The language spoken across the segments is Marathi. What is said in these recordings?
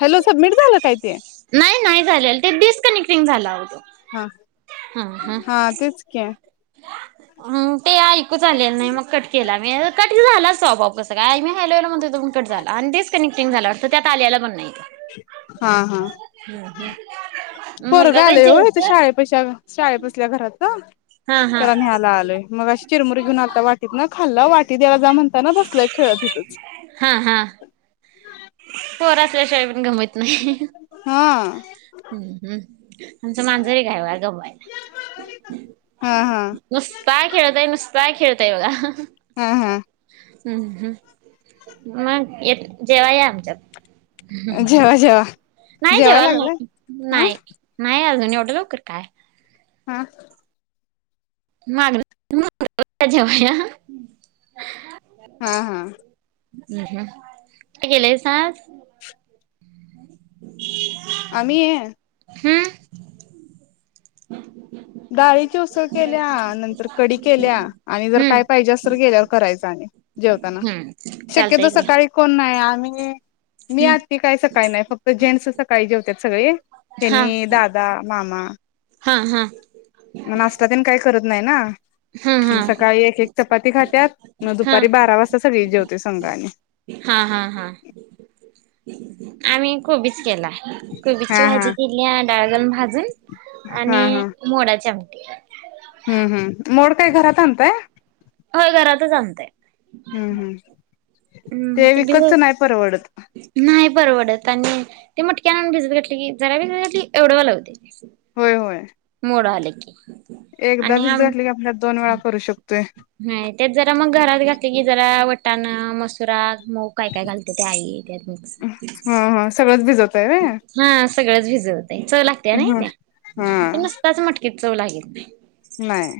हॅलो सबमिट झालं काय ते नाही नाही झालेल. ते डिसकनेक टिंग झाला आओ तो. हा, हा तेच कि. हम ते ऐकूच आलेलं नाही, मग कट केला मी ठी झाला स्वभाव कसा काय मी ह्यालो हॅलो म्हणतोय ट झाला आणि दिस कनेक्टिंग झाला असत, त्या आल्याला पण नाही?. हा हा तो. मुलगा पोरगं काय आलेय होय इथं जेवतोय? शाळेपशी, शाळेपसल्या घरातं. हा हा त्याला न्ह्याला आलोय. मगाअशी चिरमुरी घेऊन आलता वाटीत नं, खाल्ला वाटी दयाला जा म्हणताना बसलाय खेळत हिथचं. हा हा पोरं असल्याशिवाय पण गमत नाही हा हम्म हम्! आमचं मांजर एक हाय वा वाय. हा हा नुस्ता खेळतंय, नुस काय खेळतंय बघा. हा-हा हम् हम्! मग येत जेवाय या आमच्यात. जेवा, जेवा. नाही जेवाय जेवालो लागलाय नाही. हा नाही. नाही अजून एवढ्या लवकर काय हां. [inaudible] हां हां. हम्म हम्म [unintelligible] आम्ही? हम्म. डाळीची उसळ केल्या नंतर कडी केल्या आणि जर हम्म काय पाहिजे अस तर गेल्यावर करायच आणि जेवताना हम्म शक्यतो चालतंय घ्या सकाळी कोण नाही गे मी हम्म आत्ती काय सकाळी नाही फक्त जेंट्स सकाळी जेवतात सगळे हेनी दादा मामा हां हां नाश्ता काय करत नाही ना हा मग हा सकाळी एक एक चपाती खात्यात मग हा दुपारी बारा वाजता सगळी जेवते संघा आणि हा हा हा आम्ही कोबीच त्याला कोबीची हा भाजी केली आज कालवण भात हमम हा आणि हा मोडाच्या [unintelligible] हम्म हम्म मोड काय घरात आणताय. होय घरातच आणतय. हमम हमम हमम ते दिव नाही परवडत आणि ते मटक कॅन भिजत घातली की जरा भिज एवढा वेळ लावते होय होय मोड आले खट्ट एकदा भिजत घातली की आपल्या दोन वेळा करू शकतोय भिजत घातली की जरा वटाण मस [unintelligible] मग काय काय घालते ते आई त्यात मस हा हा सगळंच भिजवताय व्हय हा सगळंच भिजवतय चव लागते नाही हा हा त्या नुसताच मटकीत चव लागेल नाय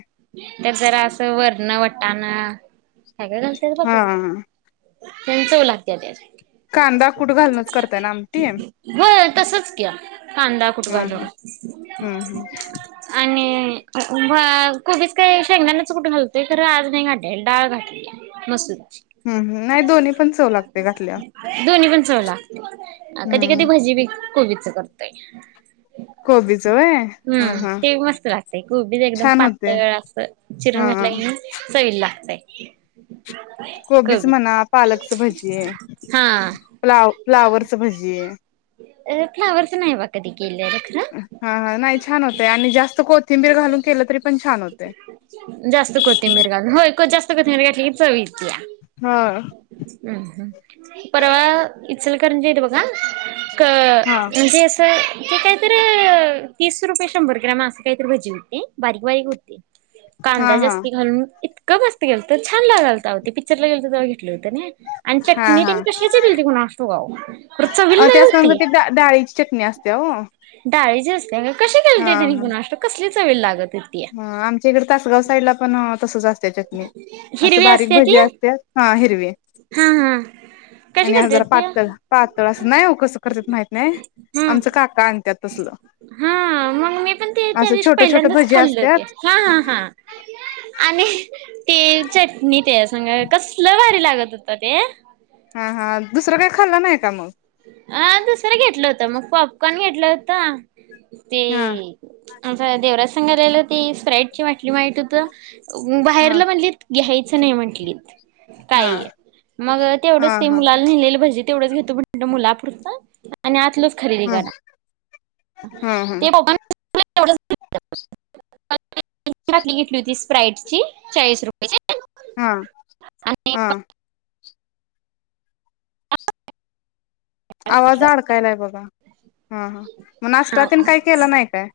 तर जरा असं वरन वटाण सगळ घालतेस हा बापारू त्यांन चव लागते त्यात कांदा कुट घालूनच करताय ना आमटी हमम होय तसच की कांदा कुट घालून हमम हमम हमम अ ए कोबीच काही शेंगदाण्याच कुट घालतोय खर आज नाही घातले डाळ घातली मसुर हमम हम नाही दोन्ही पण चव लागते घातल्यावर [unintelligible] कधी कधी हम्म भाजी बी कोबीच करतेय कोबीच व्हय हा हमम हा ते मस्त घातलय कोबीच एकदम छान होते पातळ अस हा चिरून घातलय का नाही सईल लागतय कोणय ग ताई कोबीच कवी म्हणा पालकच भजीये फला फ्लावरच भजीये अ फ्लावरच नाई वा कदी हा हा नाही छान होतय आणि जास्त कोण थिंबीर घालून केलं तरी पण छान होते कत जास्तली चवी हो हा म् ह परवा इ करजव का क हा म्हणजे असं ते काहीतरी तीस रुपये शंभर ग्रॅम असत काहीत भजी होते बारीक बारीक होते कांदा हा जास्ती घालून इत क मस्त गेल तर छान लाालता होते पिक्चरला गे तर तेव घेतले होते आणि हा चटणी हा त्यां कश गतीणा असतो गा अ त्या संग चविलती ते डाळीची चटणी असते हो हा डाळीची अस का कशीलते त्यांनी गुणाष्ट कसलीच वेळ लागत होती. ह आमच्या इकडे तासगाव साईड ला पण तसंच अस चटणी असं हिरवी बारीक असत्या ती भज्या असत हा हिरवी हा हा कशी आणि ह करत्यात जरा ती पातळ पातळ असं नाही हो कसं करत माहित नाही हम्म. आमच काका आणतात हा मग मी पण ते त्या असं दिवशी छोटं छोटं पहिल्यांदाच भजी खाल्लो असत्यात हा हा हा आणि ते चटणी ते सांगा कसलं वारी लागत होता ते हा हा दुसरं काही खाल्लं नाही का मग ह सर घ होत मग पॉपकॉन घेत होत ते हा आ देवरा संंगाललेला ती स्प्राट ची वाटली माहित होत हा बाहेरला म्हंलीत घ्यायचं नाही म्हंटलीत हा काय मग हा तेवढंच ते हा मुलाला नलेलं भजी तेवढच घेतो मुलापुरत आणि आतलं खरेदी हा कर हा हा टली घेतली होती स्प्राईट ची चाळीस रुपयेची हा हम आवाज अडकायलाय बघा हा हा मग आष्टातीन नाश्ता काही केलं नाही काय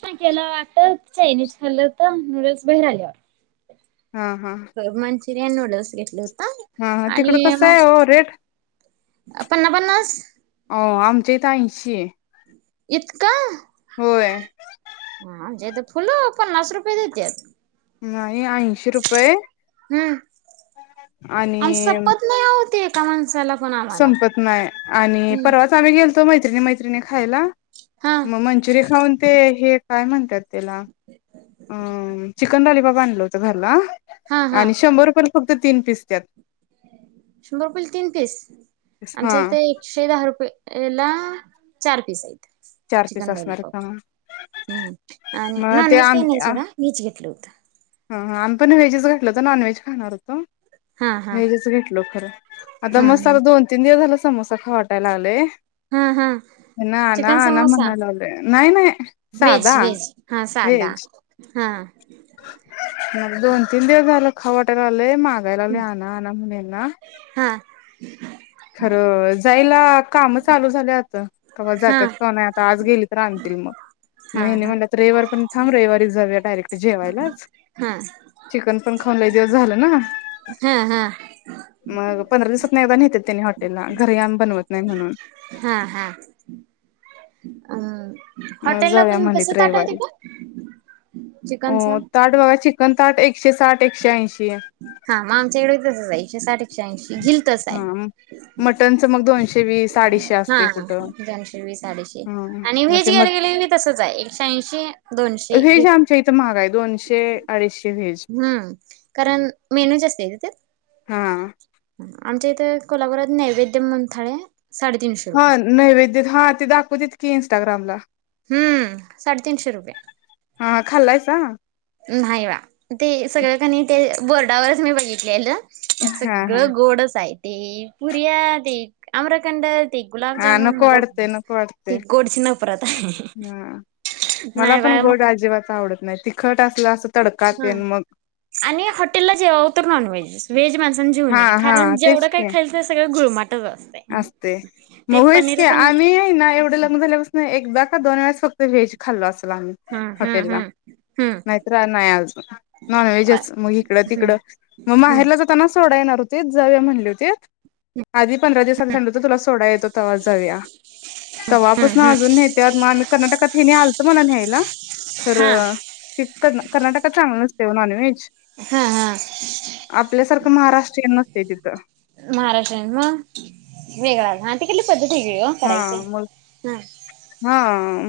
शना केला वाटत चायनीज खाल्ल तर नूडल्स बाहेर आल्यावर हा हा चिरयन नूडल्स घेतले हा हा तिकड कसं आहे हो रेट पन्ना पन्नास हो आमचे त ऐंशी इत का होय हा जे तर फुलं पन्नास रुपये देते नाही ऐंशी रुपये हम्म आणि काण झाला संपत नाही आणि परवाच आम्ही गेल हो मायत मा खायला हा मग मंचुि खाऊन ते काय म्हणतात त्याला बनलवतो झारला हा आणि शंभर रुपये फक्त तीन पीस त्यात सुंदरपल ती पिस हा आमच्या इथे एकशे दहा रुपये एला चार पीस यत चार पीस चिकन असणार हा लॉलीपॉप हम्म आणि मग नॉन ते व्हेज काही आम नाही सगडा वीच घेतलं होतं ह आणि पण व्हेजच घातलं हो तर नॉन व्हेज खाणार होतो हा हा हेजच घेतल खरं आता हम्म हम्म मसाला दोन तीन दिवस झाला समोसा खावाटयलागलेय हा हा चिकन समोसा म्हणायला लागलोय नाही नाही वेज साधा वेज हा सादा व्हेज हा [inaudible] मग दोन तीन दिवस झालं खवटेला आले माग यलाले आ ना आ नमुन ना ह हा खरं, जायला कामं चालू झाल्यात. त कवा जात्यात कवा नाही आता आज गेली तर आणतील म. म हा हा हेनी म्हणल्या त हा रविवार पण थांब रविवारी जाऊया डायरेक्ट जेवायलाच. चिकन पण खाऊन लई दिवस झालं ना. हा हा मग पंधरा दिवसातनं एगदा न्हेत्यात तेनी हॉटेलला. घरी आमी बनवत नाही म्हणून. हा हा अ अं हॉटेलला जव्या पण म्हणलीत कसं ताट आहे रविवारी. तिकडं चिकनचा अं ताट बघा चिकन न् ताट एकशे साठ एकशे ऐंशी. हां, म आमच्या कडे तसंच आय एकशे साठ एकशे ऐंशी. गिल तसं आय. तेवीसाडीशे असते कुटं. ची गेली गेली नी तसंच आय, एकशे ऐंशी दोनशे घेत तशे आडीश हम्म, कारण मेनू जास्त आय गं त्यात? हा आमच्या इथे कोल्हापुरात नैवेद्य मंथळ आय हां, नैवेद्यत हां ते दाखवत्यातकी. टाग्राम ला हम्, साडेतीनशे रुपये. हा खाल्लायसा न्हाई वा, ते सगळकनी ते बोर्डावरच मी बघितलेलं त्यात हा हा सगळं गोडच आहे. ते पुरीया, ते आम्रखंड. ते हां गुलाबजामुन नको मला वाटतंय नको वाटते. ते गोडची नफरत आहे हां, मला नाही पण बा गोड अजिबात आवडत नाही तिखट असलं असं तडका हां, तेन मग आणि हॉटेलला जेवाव तर नॉन व्हेज. वेज मज जेऊ हा नये हा कारण जेवढ तेच काय की खाईल ते सगळं गुळमाट. असते, मग होयस पनीर की पण आम्ही हे ना एवढं लग्न झाल्यापास्नं एक कदा का दोन वेळाज् फक्त वहेज खाल्लं अस् रांग हा हा हा हटेलला हम्म नाहीत्रा नाही आजू अ नॉनव्हेजच मग हिकडं हम्म तिकड म हम्म बाहेरला जातना तोडायेणार होतीत, जवूया म्हणली होतीत. आदिप् [unintelligible] तूला सोडाय येतो तवा जाऊया. तवापस्नं आजून न्हेत्यात. मी आमी कर्नाटकात कनी आलतं मला न्ह्यायला. हा तीडं की कर्न कर्नाटकाचं चांगल् नस्तय ओ नॉनव्हेज. हां-हां आपल्यासारखं महाराष्ट्रीयन नसतंय तिथं महाराष्ट्र म वेगळा हा तिकडली पद्धत वेगळी हो हा करायची मु हा हा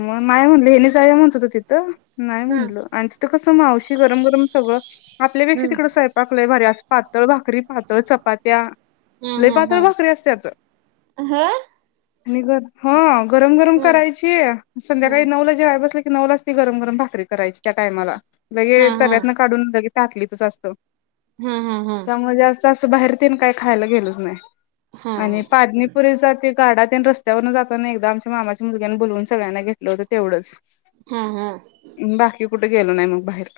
मग माय म्हणल लय जाय म्हणत होत तिथं नाही हा म्हणल आणि तिथं कसं मावशी गरम गरम सगळं आपल्यापेक्षा तिकड हम्म स्वयंपाक लय भारी अस पातळ भाकरी पातळ चपात्या हा लय हा पातळ हा भाकरी असत्यात आणि बघ हा गरम गरम हम्म करायची हा संध्याकाळी नऊला जेवाय बसल नवलाच ती गरम गरम भाकरी करायची त्या टायमाला हा लगे तव्यातन काढून लगे ताटलीचच असतं. हा हा हा त्यामुळ जास्त असं बाहेर तेन काय खायला गेलोच नाय. आणि पादणीपुरीे जातीत गाडा तेन रस्त्यावरून जाताना एकदा आमच्या मामाच्या मुलग्यानी बोलवून सगळ्यांना घेतलं होतं तेवढंच हा हा कुठ गेलो नाय मग बाहेर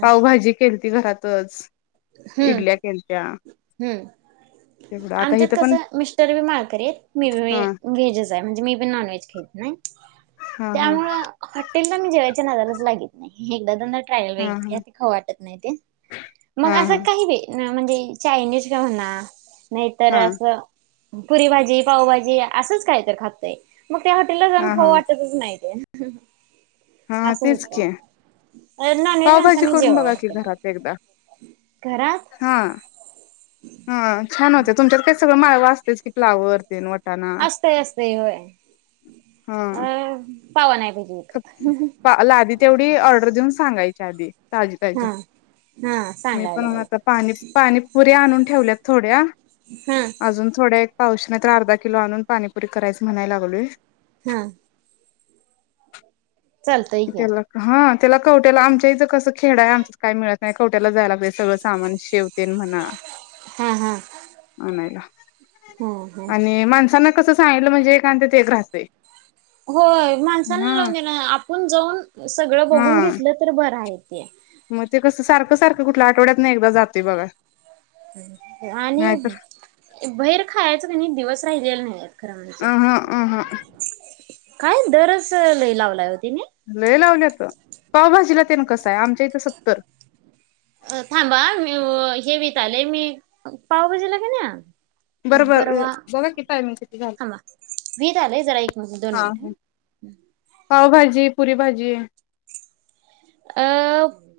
पावभाजी केलती घरात तच हूं हूं तेवढं आता आमच्यात इथं कस पण मिस्टर बी मा ळकरी येत मी हा व्हेज आहे म्हणजे मी पण नॉन व्हेज खाईत नाय. हा हा त्यामुळ हॉटेलला म्हणजे जायच्या नादालाच लागित नाय एकदा दोनदा ट्रायल हा बघितली या हा ती खावू वाटत नाय ते मग हा असं काही बी म्हणजे चायनीज का म्हणा नाहीतर हा असं पुरी भाजी, पावभाजी असंच काय तर खातंय. मग त्या हॉटेलला जाऊन हा खाऊं हा वाटतच नाय ते हम हा तेच की नॉनव्हेज पावभाजी माणसानी करून जेवावं बघा की हॉटेलला. घरात एकदा घरात? हा हा छान होत्या तुमच्यात काही सगळं माळ वात की फ्लावर तेन वटाणा असतय असतय होय अ पावा ना ला आधी तेवढी ऑर्डर देऊन सांगायची च्याचादी ताजी ताजी हा. हा मी सांगायला पण आता पाहिजे पाणी पाणी पुरी्या आणून ठेवल्यात थोड्या हा अजून थोड्या पाऊस नाही तर अर्धा किलो आणून पाणीपुरी करायच म्हणायला लागलोय हम की इथेला का हा त्याला कवट्याला आमच्याहीचं कसं खेड आहे आमच काय मिळत नाही कवट्याला जायलाहिजे सगळं सामान शेव तन म्हणा हा हा. म्हणायला हा हा. आणि माणसाांना कसं सांगलं म्हणजेां ते ग्रास आहे हो माणसांना लोन देण जाऊन सगळ बघून हा घेत तर ब येत मग ते कसं सारखं सारखं कुठल्या आठवड्यात नाही एकदा जातय बघा आणि नाहीतर बाहेर खायचं का नाही दिवस राहिलेला नाही खरं म्हणज अहं अहं काय दरच ल लावलाय होतीिने लय लावल्यात पावभाजीला ते ना कसं आहे आमच्या इथं सत्तर अ थांबा मी हेवीत आलेय मी पावबाजीला का ना ह बरोबर परवा बघा की टायमिंग किती झालं हां वीज आलंय जरा एक मिट दोन हा मिनिट ह पावभाजी पुरी भाजी अ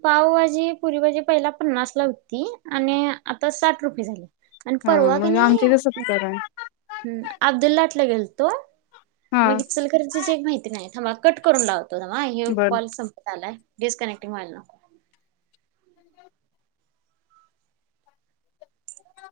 पावभाजी पुरी भाजी पहिला पन्नास ला होती आणि आता साठ रुपये झाले आणि हा परवा क मग नाही आमच्या इथे सत्तर आहे. ह् अब्दल लाटला गेलत तो हा मग इचलकरची जे एक माहिती नाही थांबा कट करून लावत हे बर. कॉल संपता आलाय डिस्कनक्टिंग माहिल ना